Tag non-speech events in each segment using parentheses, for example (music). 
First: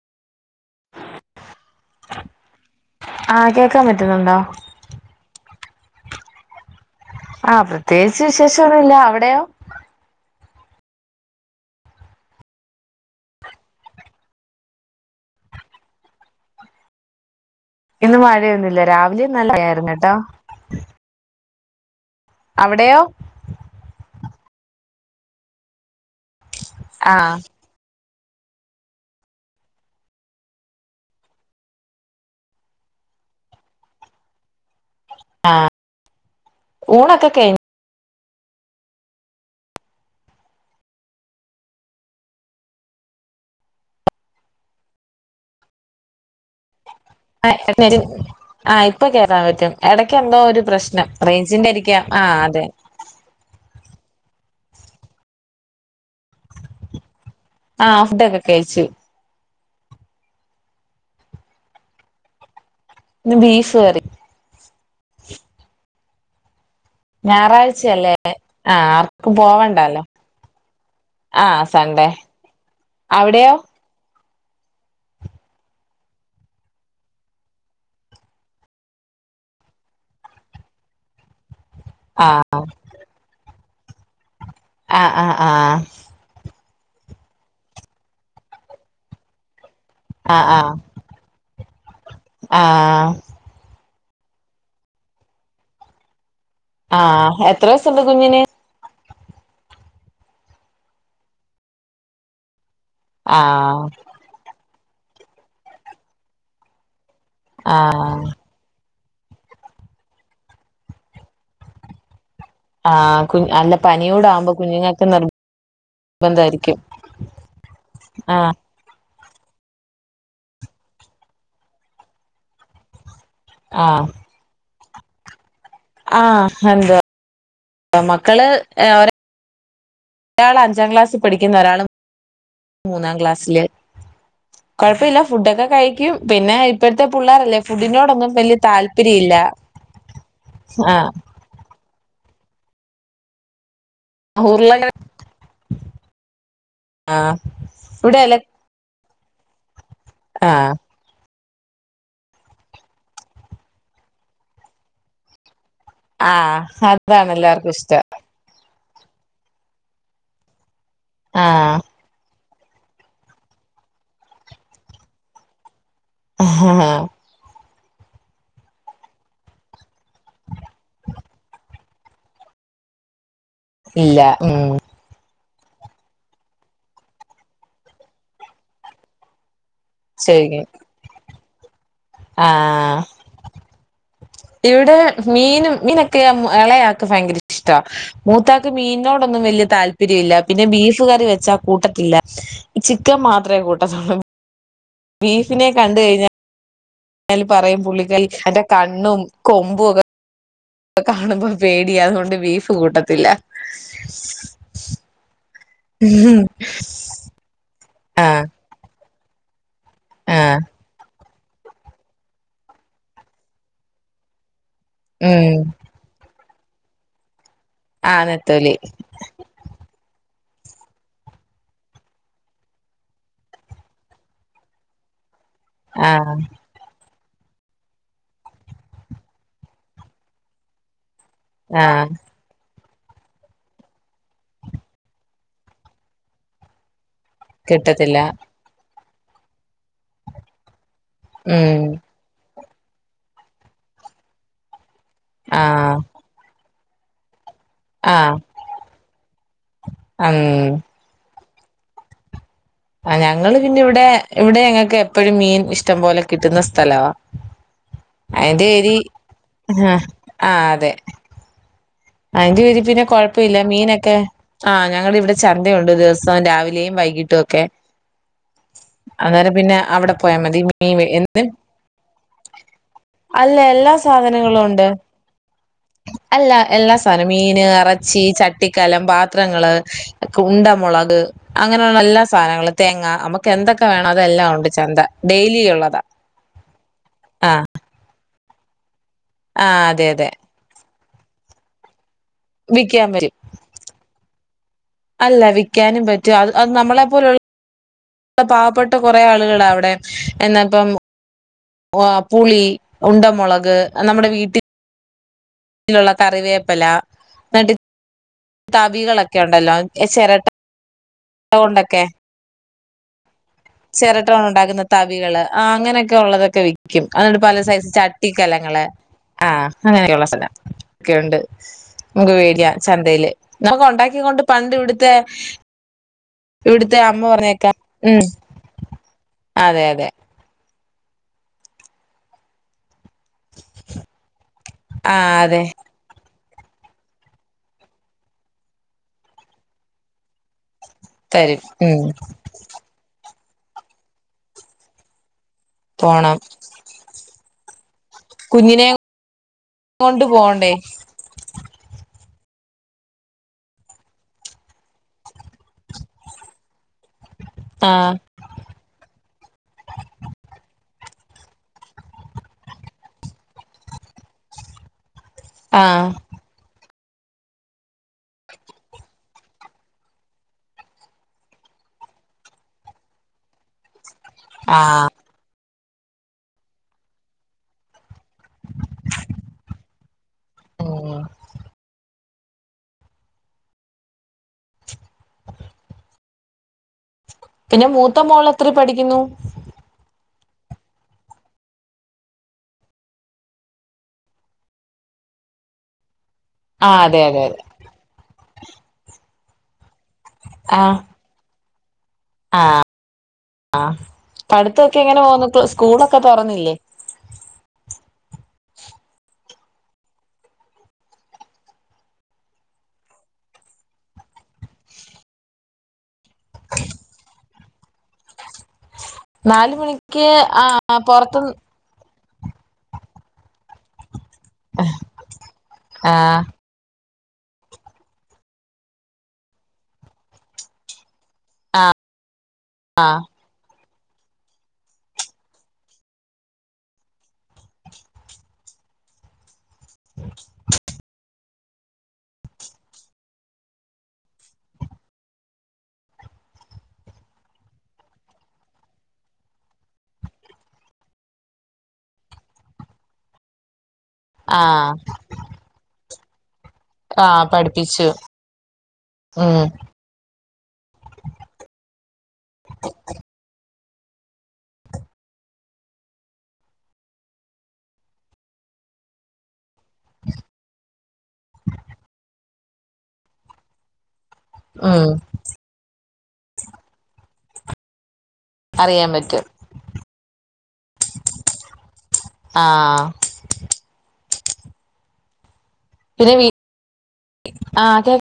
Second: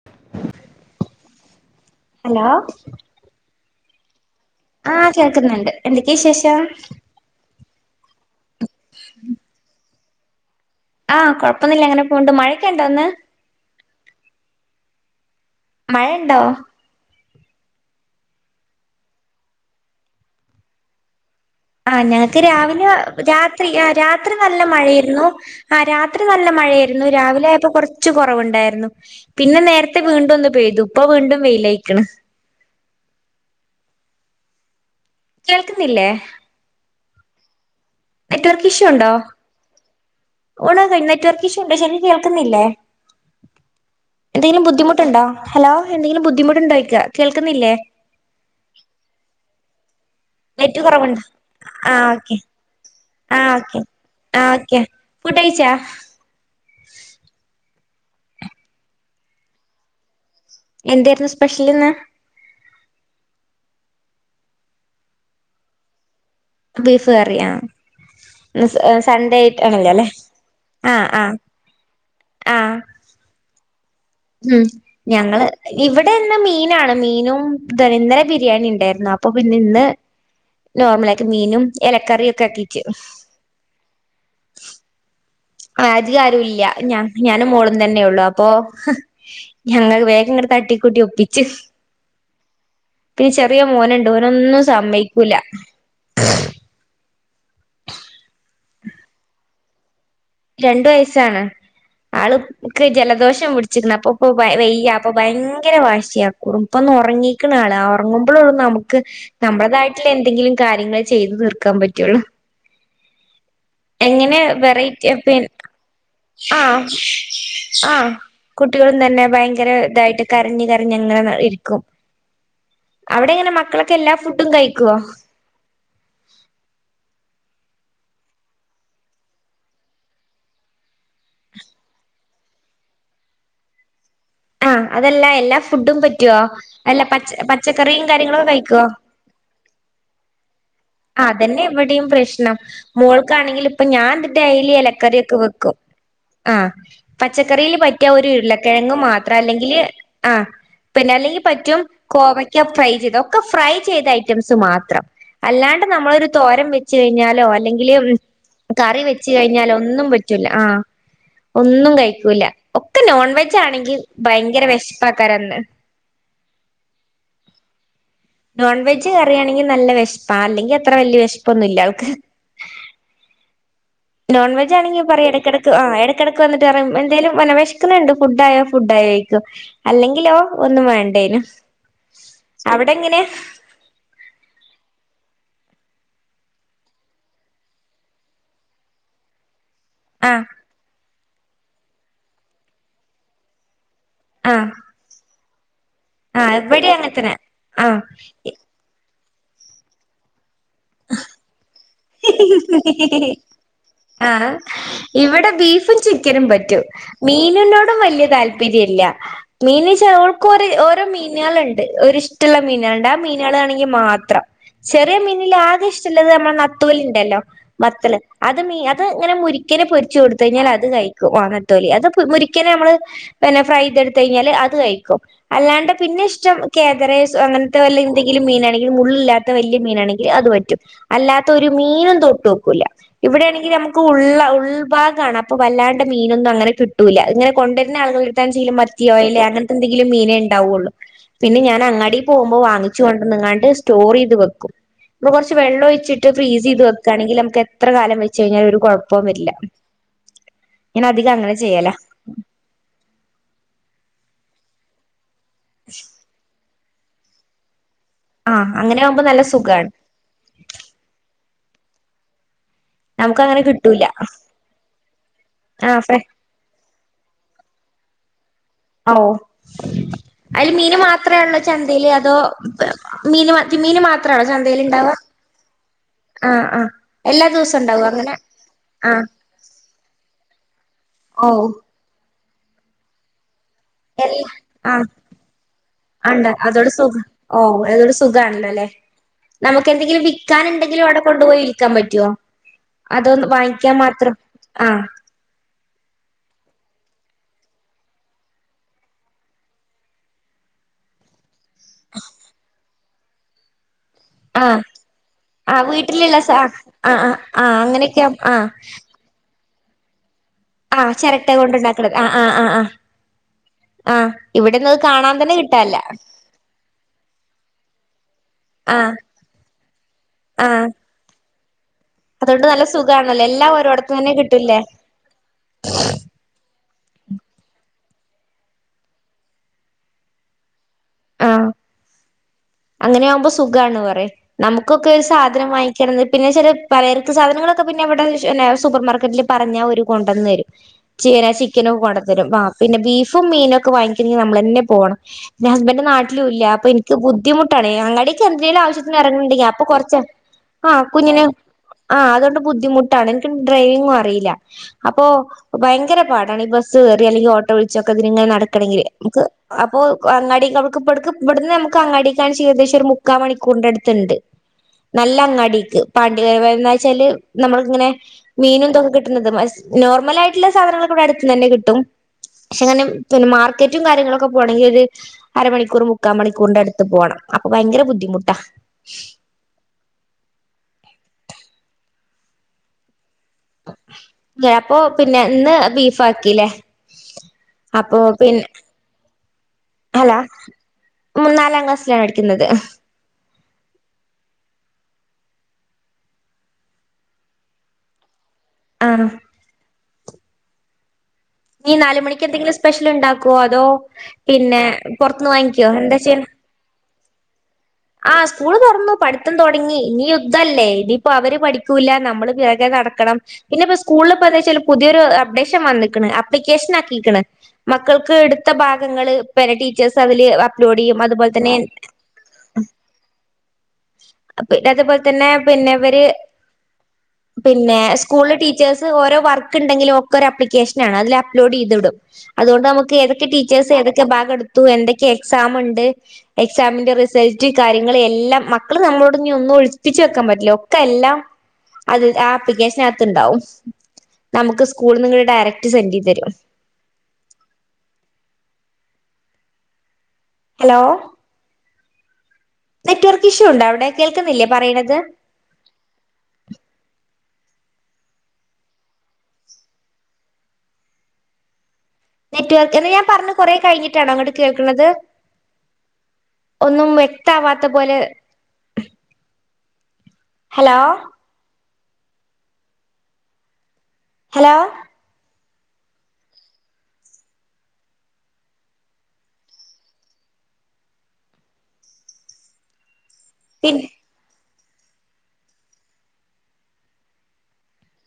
(inaudible) Hello ആഹ് കേക്കാൻ പറ്റുന്നുണ്ടോ ആഹ് കേൾക്കുന്നുണ്ട് എന്തൊക്കെയാ വിശേഷം ആഹ് പ്രത്യേകിച്ച് വിശേഷാന്നുവില്ല അവിടെയോ ആഹ് കൊഴപ്പവൊന്നുവില്ല അങ്ങനെ പോണുണ്ട് മഴയൊക്കെയുണ്ടോ ഇന്ന് മഴ ഉണ്ടോ ഇന്ന് മഴയൊന്നുവില്ല രാവിലെ നല്ല മഴയായിരുന്നു കേട്ടോ ആഹ് ഞങ്ങക്ക് രാവിലെ അവിടെയോ രാത്രി ആ രാത്രി നല്ല മഴയിരുന്നു ആ രാ ത്രി നല്ല മഴയായിരുന്നു ആഹ് രാവിലെ ആയപ്പോ കൊറ ച്ച് കൊറവുണ്ടായിരുന്നു പിന്നെ നേരത്തെ വീണ്ടും ഒന്ന് പെയ്തു ഇപ്പ വീണ്ടും വെയിലായിക്കണ് ആഹ് കേൾക്കുന്നില്ലേ ഊണൊക്കെ കഴി നെറ്റ് വർക്ക് ഇഷ്യൂ ഒണ്ടോ ഊണൊക്കെ കഴിഞ്ഞോ നെറ്റ് വർക്ക് ഇഷ്യൂ ഉണ്ടോ ശെരിക്ക് കേൾക്കുന്നില്ലേ എന്തെങ്കിലും ബുദ്ധിമുട്ടുണ്ടോ ഹലോ എന്തെങ്കിലും ബുദ്ധിമുട്ടുണ്ടോ ചോയ്ക്ക ആഹ് ആ ഇപ്പൊ കേക്കാൻ പറ്റും എടയ്ക്ക് എന്തോ ഒരു നെറ്റ് പ്രശ്നം കുറവുണ്ടോ റേഞ്ചിന്റെ ആരിക്കാം ആ ഓക്കെ അതെ ആഹ് ഓക്കെ ആ ഓക്കെ ഫുഡ്ഡ് കഴിച്ചാ ആഹ് ഫുഡൊക്കെ കഴിച്ച് എന്തായിരുന്നു സ്പെഷ്യല് ഇന്ന് ഇന്ന് ബീഫ് കറി ബീഫ് കറി ആഹ് ഞായറാഴ്ചയല്ലേ ആഹ് ആർക്കും ആണല്ലോ പോവണ്ടാല്ലോ അല്ലെ ആ ആ ആഹ് സൺഡേ ആ അവിടെയോ ഉം ഞങ്ങള് ഇവിടെ ഇന്ന് മീനാണ് മീനും (unintelligible) ഇന്നലെ ബിരിയാണി ഇണ്ടായിരുന്നു അപ്പൊ പിന്നെ ഇന്ന് നോർമലായിട്ട് മീനും എലക്കറിയൊക്കെ ആഹ് ആക്കീട്ട് ആഹ് ആഹ് ആഹ് അതികാരൂല്ല ഞ ഞാനും മോളും തന്നൊള്ളു അപ്പൊ ഞങ്ങള് വേഗങ്ങട് ആഹ് തട്ടിക്കൂട്ടി ഒപ്പിച്ച്. ആഹ് ആഹ് പി ചെ റിയ മോന്ണ്ട് ഓനൊന്നും സമ്മയ്ക്കൂല. ആഹ് എത്ര വയസ്സ്ണ്ട് കുഞ്ഞിന്? രണ്ട് വയസ്സാണ്. ആള്ക്ക് ജലദോഷം ആഹ് പിടിച്ച്ക്ക്ണ് അപ്പൊ പ്പൊ വയ് വെയ്യ അപ്പൊ ഭയങ്കര വാശിയാ കുറ് പ്പൊന്നൊറങ്ങിക്ക്ണ് ആള് ആഹ് ഒറങ്ങുമ്പളൊള്ളു നമ ക്ക് നമ്മള്ളതായിട്ട്ള്ള എന്തെങ്കിലും കാര്യങ്ങള് ചെയ്ത് തീർക്കാൻ പറ്റൊള്ളൂ. ആഹ് കുഞ്ഞ് അല്ല പനിയോടവുമ്പോ കുഞ്ഞ്ന ത്ത്യ പിൻ ആഹ് ആഹ് കു ട്ട്യേളും തെന്നെ ഭയങ്കര തായിട്ട് കരഞ്ഞ് കരഞ്ഞ ങ്ങനെ ഇരിക്കും. അവടെങ്ങനെ മക്കളൊക്കെ ആഹ് എല്ലാ ഫുഡും കയിക്കോ? ആഹ് എന്താ മക്കള് ഏഹ് ഒരാ രാളഞ്ചാ ക്ലാസ്സ് പഠിക്ക്ന്ന് ഒരാള് മൂന്നാം ക്ലാസ്സില്. ആഹ് കൊഴപ്പയില്ല അതല്ല എല്ലാ ഫുഡൊക്കെ ഫുഡും കഴിക്കും. പറ്റുവോ പിന്നെ അല്ല ഇപ്പഴ്ത്തെ പച്ച പുള്ളാരല്ലേ പച്ചക്കറിയും ഫുഡിനോടൊന്നും കാര്യങ്ങളൊക്കെ വല്ല്യേ കഴിക്കുവോ താല്പര്യല്ലാ. (unintelligible) ആഹ് അതെന്നിവടീം പ്രശ്നം മോൾക്കാണെങ്കില് ഇപ്പൊ ഞാൻ ഡെ ഡെയ്ലി ഉരുളകിഴ എലക്കറ്യൊക്കെ വെക്കും. ആഹ് ആഹ് പച്ചക്കറീല് പറ്റാ ഇവിടെ ഒര് എല ഉരുളക്കെഴങ്ങ് മാ ത്രാ അല്ലെങ്കില് ആഹ്. പിന്നല്ലെങ്കി പറ്റും കോവയ്ക്ക ഫ്രൈ ചെയ്ത് ഒക്കെ ഫ്രൈ ചെയ്ത ഐറ്റംസ് മാത്രം. അല്ലാണ്ട് നമ്മളൊര് ആഹ് തോരൻ വെച്ച് അതാണ് കയിഞ്ഞാലോ എല്ലാർക്കും അല്ലെങ്കില് ഇഷ്ടം ഉം കറി വെച്ച് കഴിഞ്ഞാലൊന്നും പറ്റൂല ആഹ് ഒന്നും കയിക്കൂല. ഒക്കെ നോൺ വെജാണെങ്കി ഭയങ്കര വെഷപ്പക്കാരന്ന്. ആഹ് നോൺ വെജ് കറ്യാണെങ്കി നല്ല വെഷപ്പാ അല്ലെങ്കി അത്ര വെല്ല്യ വെഷപ്പൊന്നുല്ലാവക്ക്. ഇല്ല നോൺ ഉം വെജാണെങ്കി പറയും എടക്കെട ക്ക് ആഹ് എടക്കെടക്ക് വന്ന്ട്ട് പറയും എന്തേലും വന്നെ വെശ്ക്ക്ണ്ണ്ണ്ട് ഫുഡായോ ഫുഡായോയ്ക്കും. അല്ലെങ്കിലോ ശരി ഒന്നും വേണ്ടേനും. അവിടെ ആഹ്. എങ്ങനെയാ ഇവിടെ മീനും മീനൊക്കെ എം എളയാക്ക് ഭയങ്കരിഷ്ടാ. മൂത്താക്ക് മീൻന്നോടൊന്നും വെല്ല്യേ താല് ആ പ്പര്യല്ലാ പിന്നെ ബീഫ് കറി വെച്ചാ കൂട്ടത്തില്ല. ചിക്കൻ മാത്രേ കൂട്ടത്തൊള്ളൂ. ആഹ്. ബീഫിനെ കണ്ട് കഴിഞ്ഞാ ആഹ് ഇവടേം അങ്ങൻ അയ്ല് പറയും പുള്ളിക്കൽ അയ്ന്റെ കണ്ണും കൊമ്പൊക്കെ കാണുമ്പോ പേടിയാ അതുകൊണ്ട് ബീഫ് കൂട്ടത്തില്ല ആഹ് ഇവടെ ബീഫ് ഫും ചിക്കനും പറ്റും മീനിനോടും വെല്ല്യ ആഹ് താൽ പ്പര്യല്ല. മീന്ച്ചാ ആഹ് ഓൾക്കോരെ ഓരോ മീൻ നാള് ണ്ട്. ഒര്ഷ്ടള്ള മീനാള്ണ്ട്. ആ മീനാളാണെങ്കി മാത്രം. ചെറിയ ഉം മീനിലാകിഷ്- ട്ടല്ലത ർഞ്ഞ മ്മളെ നത്തോലിണ്ടല്ലോ വത്തല് ആഹ് അത് നെത്തോലി മീ അത് ഇങ്ങനെ മുരിക്കനെ പൊരിച്ചൊട്ത്തയ്ഞ്ഞാ അത് കയിക്കും. ആഹ് നത്തോലി. അത് മുരിക്കനെ നമ്മള് പിന്നെ ഫ്രൈ തൊട്ത്തയിഞ്ഞാല് അത് കയ്ക്കും. അല്ലാണ്ട് പിന്നെ ആഹ് ഷ്ടം കേതരെയ്‌സ് അങ്ങൻത്ത വല്ല എന്തെങ്കിലും മീനാണെങ്കി മുള്ളില്ലാത്ത വെല്ല്യ മീനാണെങ്കി അത് പറ്റും. അല്ലാ ത്തൊരു ആഹ് മീനും തൊട്ടോക്കൂല. ഇവിടെണെങ്കി നമ്മക്ക് ഉള്ളാ ഉൾഭാഗാണ് അപ്പൊ വല്ലാണ്ട് മീനൊന്നും അങ്ങനെ കിട്ടൂല്ല അത് ഇങ്ങനെ കൊണ്ടര്ന്ന കിട്ടത്തില്ല ആളുകൾടെട്ത്താൺച്ചങ്കിലും മത്ത്യോ ഐലേ അങ്ങനത്തെന്തെങ്കിലും മീനേ ഇണ്ടാവൊള്ളു പിന്നെ ഉം ഞാന് അങ്ങാടി പോവുമ്പോ വാങ്ങിച്ച് കൊണ്ടന്ന്ങ്ങാണ്ട് സ്റ്റോറീത് വെക്കും അപ്പൊ കൊറച്ച് ആഹ് വെള്ളൊഴിച്ചി ട്ട് ഫ്രീസ് ചെയ്ത് വെക്കാണെങ്കിൽ നമുക്ക് എത്ര കാലം ആഹ് വെച്ച് കഴിഞ്ഞാലും ഒരു കുഴപ്പവും വരില്ല. ഉം ഞാൻ അധികം അങ്ങനെ ചെയ്യലാ. ആഹ് ഞങ്ങള് പിന്നെ ഇവിടെ ഇവിടെ ഞങ്ങൾക്ക് എപ്പഴും മീൻ ഇഷ്ടം പോലെ കിട്ടുന്ന സ് ഥലവാ. അതിന്റെ ആഹ് ഒരി അങ്ങനെ ആകുമ്പോ നല്ല സുഖാണ് ആഹ് അതെ. അതിൻ്റൊരി പിന്നെ നമുക്ക് കൊഴപ്പില്ല അങ്ങനെ കിട്ടൂല മീനൊക്കെ ആഹ് ഞങ്ങള് ഇവിടെ ചന്തയുണ്ട് ആഹ് ദിവസം രാവിലെയും വൈകിട്ടും ഒക്കെ. ആണോ അന്നേരം പിന്നെ അവിടെ പോയാൽ മതി അതില് മീന് മീൻ മാത്രേ എന്നും ഉള്ളൂ ചന്തയില് അതോ മീന് അല്ല മത്തി എല്ലാ മീന് മാത്രാണോ സാധനങ്ങളും ചന്തയില് ഉണ്ട് ഉണ്ടാവാ. അല്ല. എല്ലാ സാധനവും മീന് ഉണ്ടാവോ ഇറച്ചി അങ്ങനെ ചട്ടിക്കലം ആഹ് പാത്രങ്ങള് ഉണ്ടമുളക് ഓ അങ്ങനെയുള്ള എല്ലാ സാധനങ്ങളും. തേങ്ങ നമുക്ക് എന്തൊക്കെ വേണം എല്ലാ അതെല്ലാം ഉണ്ട് ചന്ത. ഡെയിലി ഉള്ളതാ. അതോണ്ട് സുഖാ ആ ഓഹ് സുഖാണല്ലോല്ലെ. ആ നമുക്ക് അതെ എന്തെങ്കിലും അതെ വിക്കാനന്തെങ്കിലും അവിടെ കൊണ്ടുപോയി വിൽക്കാൻ പറ്റോ വിൽക്കാൻ പറ്റും അതൊ വാങ്ങിക്ക്യാൻ മാത്രം ആഹ് അല്ല വിൽക്കാനും പറ്റും അത് അത് നമ്മളെ പോലു ഇപ്പ പാവപ്പെട്ട കൊറേ ആളുകളാ അവിടെ ഒരുഎന്നാ ഇപ്പം വാളം പുളി ഉണ്ടമുളക് നമ്മുടെ വീ ആഹ് ആഹ് വീട്ടിലുള്ള സാ കറിവേപ്പില ആഹ് ആഹ് ആഹ് അങ്ങനെയൊക്കെയാ ആഹ് ഒക്കെ ഉണ്ടല്ലോ ചിരട്ട ആഹ് ചിരട്ട കൊണ്ട് കൊണ്ടൊക്കെ ഉണ്ടാക്കണത് ആഹ് ആഹ് ആഹ് ആഹ് ചിരട്ട ആഹ് കൊണ്ട് ഉണ്ടാക്കുന്ന ഇവിടെന്നും അത് കാണാൻ തവികള് തന്നെ ആഹ് കിട്ടാനില്ല അങ്ങനെയൊക്കെ ഉള്ളതൊക്കെ വിക്ക്യും അന്നിട്ട് പല സൈസ് ചട്ടിക്കലങ്ങള് ആഹ് ആഹ് അങ്ങനെയുള്ള സ്ഥലം ആഹ് ഒക്കെ ഉണ്ട്. നമുക്ക് അതുകൊണ്ട് പേട്യാ നല്ല ചന്തയില് സുഖാണല്ലോ എല്ലാം നമുക്ക് ഓരോടത്ത് തന്നെ ഉണ്ടാക്കികൊണ്ട് പണ്ട് കിട്ടൂല്ലേ ഇവിടുത്തെ ഇവിടുത്തെ അമ്മ പറഞ്ഞത് കേക്കാം ഉം അതെ അതെ ആഹ് അങ്ങനെ ആകുമ്പോ സുഖാണ് പറയാ നമുക്കൊക്കെ ആ അതെ സാധനം വാങ്ങി ചെന്ന് പിന്നെ ചെല പലചരക്ക് സാധനങ്ങളൊക്കെ പിന്നെ ഇവിടെ തന്നെ സൂപ്പർ മാർക്കറ്റിൽ പറഞ്ഞാൽ ഓര് കൊണ്ടന്ന്തരും ചേന തരും ചിക്കനും ഒക്കെ ഉം കൊണ്ടന്ന്തരും ആഹ് പിന്നെ ബീഫും മീനൊക്കെ വാങ്ങിക്കണെങ്കിൽ നമ്മളന്നെ പോണം ന്റെ ഹസ്ബൻ്റ് പോണം നാട്ടിലും ഇല്ല അപ്പൊ എനിക്ക് ബുദ്ധിമു ട്ടാണ് അങ്ങാടിക്ക് എന്തെങ്കിലും കുഞ്ഞിനെ ആവശ്യത്തിന് ഇറങ്ങുന്നുണ്ടെങ്കി അപ്പൊ കൊറച്ച് കൊണ്ട് പോണ്ടേ ആഹ് കുഞ്ഞിന് ആഹ് അതുകൊണ്ട് ബുദ്ധിമുട്ടാണ് എനിക്ക് ഡ്രൈവിങ്ങും അറിയില്ല. അപ്പൊ ഭയങ്കര പാടാണ് ഈ ബസ്സ് കയറി അല്ലെങ്കിൽ ഓ ട്ടോ വിളിച്ചൊക്കെ ആഹ് ഇതിനിങ്ങനെ നടക്കണെങ്കില് ഇൻക്ക് അപ്പോ അങ്ങാടിൻ്റവ്ക്ക് ഇപട്ക്ക് ഇവടുന്ന് നമുക്ക് അങ്ങാടി (unintelligible) ഏകദേശം മുക്കാ മണിക്കൂറിൻ്റ അട്ത്തുണ്ട്. നല്ല അങ്ങാടിക്ക് ആഹ് പ (unintelligible) എന്നാച്ചാല് നമ്മള് ഇങ്ങനെ മീനും ഇതൊക്കെ കിട്ടുന്നത് മറിച്ച് നോർമല് ആയിട്ടുള്ള സാധനങ്ങളൊക്കെ ഇവിടെ അടുത്തന്നന്നെ കിട്ടും. പക്ഷെ എങ്ങാനും പിന്നെ മാർക്കറ്റും കാര്യങ്ങളൊക്കെ പോകണെങ്കിൽ ഒരു ആഹ് അരമണിക്കൂർ മുക്കാ മണിക്കൂറിന്റെ അടു ത്ത് പോകണം അപ്പൊ ഭയങ്കര ബുദ്ധിമുട്ടാ. ഉം അപ്പൊ പിന്നെ ഇന്ന് ബീഫ് ആക്കീലേ. പിന്നെ മൂത്ത അപ്പൊ മോള് പിന്നെ എത്ര പഠിക്കുന്നു അല്ല നാലാം ക്ലാസ്സിലാണ് പഠിക്കുന്നത്. ആഹ് അതെ അതെ അതെ. ആണോ? ആഹ് ഇനി നാലു മണിക്ക് എന്തെങ്കിലും സ്പെഷ്യല്ണ്ടാക്കുവോ? അതോ ആഹ് പിന്നെ പഠിത്തൊക്കെ എങ്ങനെ പൊറത്ത്ന്ന് പോകുന്നു വാങ്ങിക്കുവോ എന്താ സ്കൂളൊക്കെ ചെയ്യുന്നേ? തുറന്നില്ലേ ആഹ് സ്കൂള് തൊറന്നു. പഠിത്തം തൊടങ്ങി. ഇനി യുദ്ധല്ലേ ഇനിയിപ്പോ അവര് പഠിക്കൂല്ല നമ്മള് പിറകെ നടക്കണം. പിന്നെപ്പ സ്കൂളില് എന്തച്ചാല് പുതിയൊരു അപ്ഡേഷൻ വന്നിക്ക്ണ്. അപ്ലിക്കേഷൻ ആക്കിക്ക്ണ്. മക്കൾക്ക് എടുത്ത ഭാഗങ്ങള് നാല് ഇബലെ ടീച്ചേഴ്സ് മണിക്ക് അതില് ആഹ് അപ്‌ലോഡ് ചെയ്യും. പുറത്ത് അതുപോലെ തന്നെ അത് പോലത്തന്നെ പിന്നെ ഇവര് ആഹ് പിന്നെ സ്കൂളില് ടീച്ചേഴ്സ് ഓരോ വർക്ക്ണ്ടെങ്കിലും ഒക്കെ ഒരു അപ്ലിക്കേഷനാണ് അതില് അപലോഡ് ചെയ്തു വിടും അതുകൊണ്ട് നമ്മക്ക് ആഹ് ഏതൊക്കെ ടീചേഴ്സ് ഏതൊ ക്കെ ഭാഗെടുത്തു എന്തൊക്കെ എക്സാമ്ണ്ട് എക്സാമിന്റെ റിസൾ ട്ട് കാര്യങ്ങള് എല്ലാം മക്കള് നമ്മളോട് ഇഞ്ഞ് ഒന്നും ഒളിപ്പിച്ച് വെക്കാൻ പറ്റില്ല ഒക്കെ എല്ലാം അത് ആഹ് ആപ്ലിക്കേഷനകത്ത് ഇണ്ടാവും നമുക്ക് സ്കൂൾന്ന് ഇങ്ങട്ട് ഡയറക്ട് സെന്റ് ചെയ്തരും ഹലോ നെറ്റ് വർക്ക് ഇഷ്യൂണ്ടോ അവിടെ കേൾക്കുന്നില്ലേ ആഹ് പറയ്ണത്? ആഹ് പഠിപ്പിച്ചു ഉം നെറ്റ് വർക്ക് എന്ത ഞാൻ പറഞ് കൊറേ കഴിഞ്ഞിട്ടാണോ അങ്ങട്ട് കേൾക്ക്ണത്? ഒന്നും വ്യക്കാവാത്ത പോലെ ഹലോ? ഹലോ ഉം അറിയാൻ പറ്റും ആഹ് പി പിന്നെ വീ ആഹ് കേൾ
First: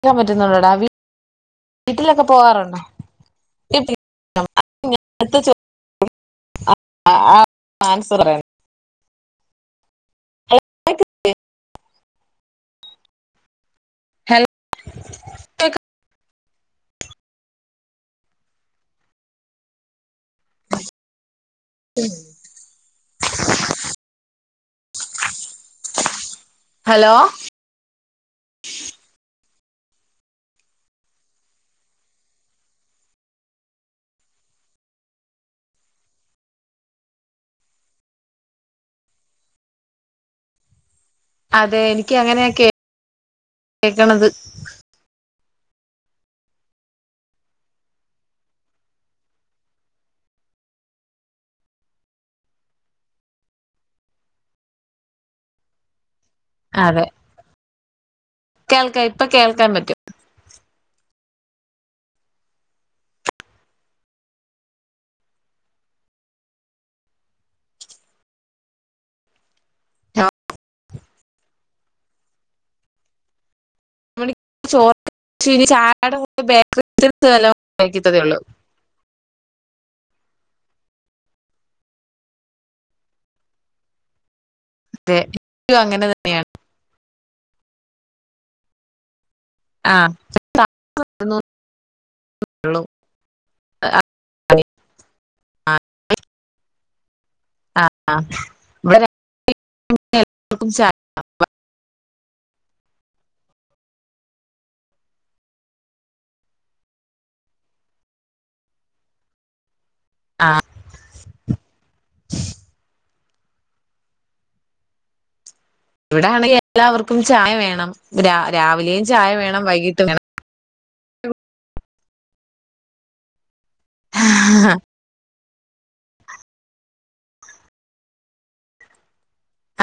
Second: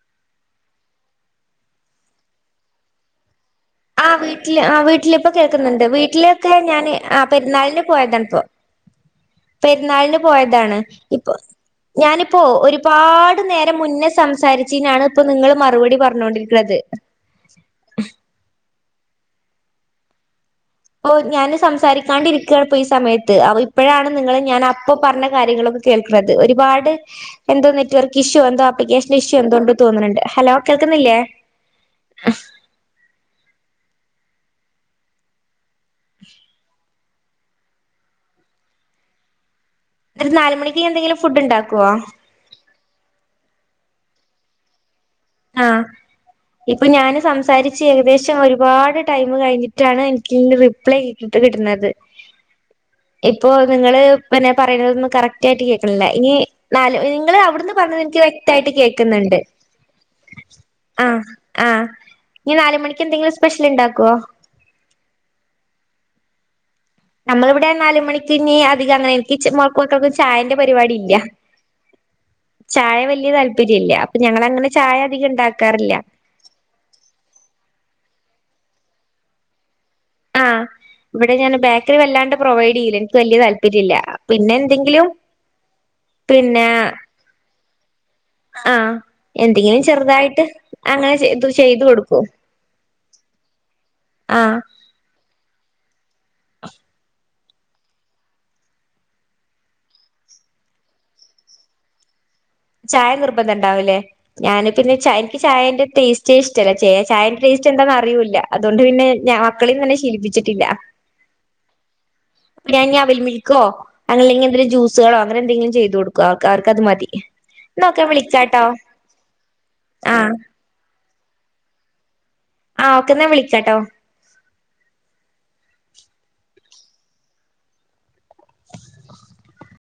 ക്കാൻ പറ്റുന്നുണ്ടെടാ വീട്ടിലൊക്കെ പോകാറുണ്ടോ? ആഹ് വീട്ടില് ആഹ് വീട്ടില് ഇപ്പൊ അടുത്ത ചോ കേൾക്കുന്നുണ്ട് വീട്ടിലൊക്കെ ഞാൻ ആഹ് പെരുന്നാളിന് ആൻസർ പോയതാണ്പ്പോ പറയണം പെരുന്നാളിന് പോയതാണ് ഇപ്പൊ ഞാനിപ്പൊ ഒരുപാട് നേരം മുന്നേ സംസാരിച്ചയിനാണ് ഇപ്പൊ നിങ്ങള് മറുപടി പറഞ്ഞോണ്ടിരിക്ക്ണത് ഓഹ് ഞാന് സംസാരിക്കാണ്ടിരിക്കാണ് ഇപ്പൊ ഈ സമയത്ത് ഇപ്പോഴാണ് നിങ്ങള് ഞാൻ അപ്പ പറഞ്ഞ കാര്യങ്ങളൊക്ക കേൾക്ക്ണത് ഒരുപാട് ഹലോ എന്തോ നെറ്റ് വർക്ക് ഇഷ്യൂ എന്തോ ആപ്ലിക്കേഷൻ ഇഷ്യൂ എന്തോണ്ട് തോന്ന്ണ് ണ്ട് ഹലോ കേൾക്കുന്നില്ലേ? ആഹ് ഇന്നെട്ട് നാല് മണിക്ക് ഇനിയെന്തങ്കിലും അതെ എനിക്ക് അങ്ങനെയ കേ കേക്ക്ണത് ആഹ് ഇപ്പൊ ഞ്ഞാന് സംസാരിച്ച് ഏകദേശം ഒരുപാട് ടൈമ് കഴിഞ്ഞിട്ടാണ് എനിക്ക് ഇങ്ങ് റി പ്പെ ഇൻക്ക് കിട്ട്ണത് ഇപ്പോ നിങ്ങള് പിന്നെ പറയുന്നതൊന്നും കറക്റ്റായിട്ട് കേക്ക്ണില്ല ഇനി നാല് അതെ നിങ്ങൾ അവിടുന്ന് പറയിണത് ഇൻക്ക് വ്യക്തായിട്ട് കേക്കുന്നുണ്ട് ത്താൻ പറ്റും ആഹ് ആഹ് ഇഞ്ഞ് നാല് മണിക്ക് എന്തെങ്കിലും സ്പെഷ്യല്ണ്ടാക്കോ? നമ്മളിവിടെ നാല് മണിക്കി ഇനി അധികം അങ്ങനെ എനിക്ക് മക്കക്കും ചായന്റെ പരിപാടി ഇല്ല ചായ വല്യയ താല്പര്യല്ല അപ്പൊ ഞങ്ങളങ്ങനെ ചായ അധികം ഇണ്ടാക്കാറില്ല ഇപ്പൊ ബേക്കറി ഐറ്റംസ് നല്ലോം കഴിക്കത്തതേ ഒള്ളൂ ആഹ് ഇവിടെ ഞാൻ ബേക്കറി വല്ലാണ്ട് പ്രൊവൈഡ് ചെയ്യില്ല ഇൻക്ക് വലിയ താല്പര്യല്ല പിന്നെ എന്തെങ്കിലും അതെ എനിക്കും അങ്ങനെ തന്നെയാണ് പിന്നെ ആഹ് എന്തെങ്കിലും ചെറുതായിട്ട് ആ അങ്ങനെ ചെയ് ചെയ്തു കൊടുക്കും ള്ളം ആഹ് ആഹ് ഇവിടെ എല്ലാർക്കും ചായ ചായ നിർബന്ധം ഇണ്ടാവുലെ ഞാൻ പിന്നെ ചായ എൻക്ക് ചായന്റെ ടേസ്റ്റേ ഇഷ്ടല്ല ചായന്റെ ടേസ്റ്റ് എന്താന്ന് അറിയൂല്ല അതുകൊണ്ട് പിന്നെ ഞാൻ മക്കളി തന്നെ ശീലിപ്പിച്ചിട്ടില്ല ഞാൻ അവിൽ മിൽക്കോ അങ്ങനല്ലെങ്കി എന്തേലും ജൂസുകളോ അങ്ങനെ എന്തെങ്കിലും ചെയ്യും ഇവ്ടെ ആണെങ്കി എല്ലാവർക്കും ചായ വേണം ഓക്കെ ഞാൻ വിളിക്കാട്ടോ രാവിലെയും ചായ വേണം വൈകിട്ടും വേണം ആഹ് ആഹ് ഒക്കെ ഇന്ന ഞാൻ വിളിക്കാട്ടോ ആഹ്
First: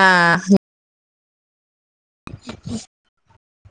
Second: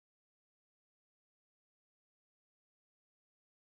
ആഹ് ഉം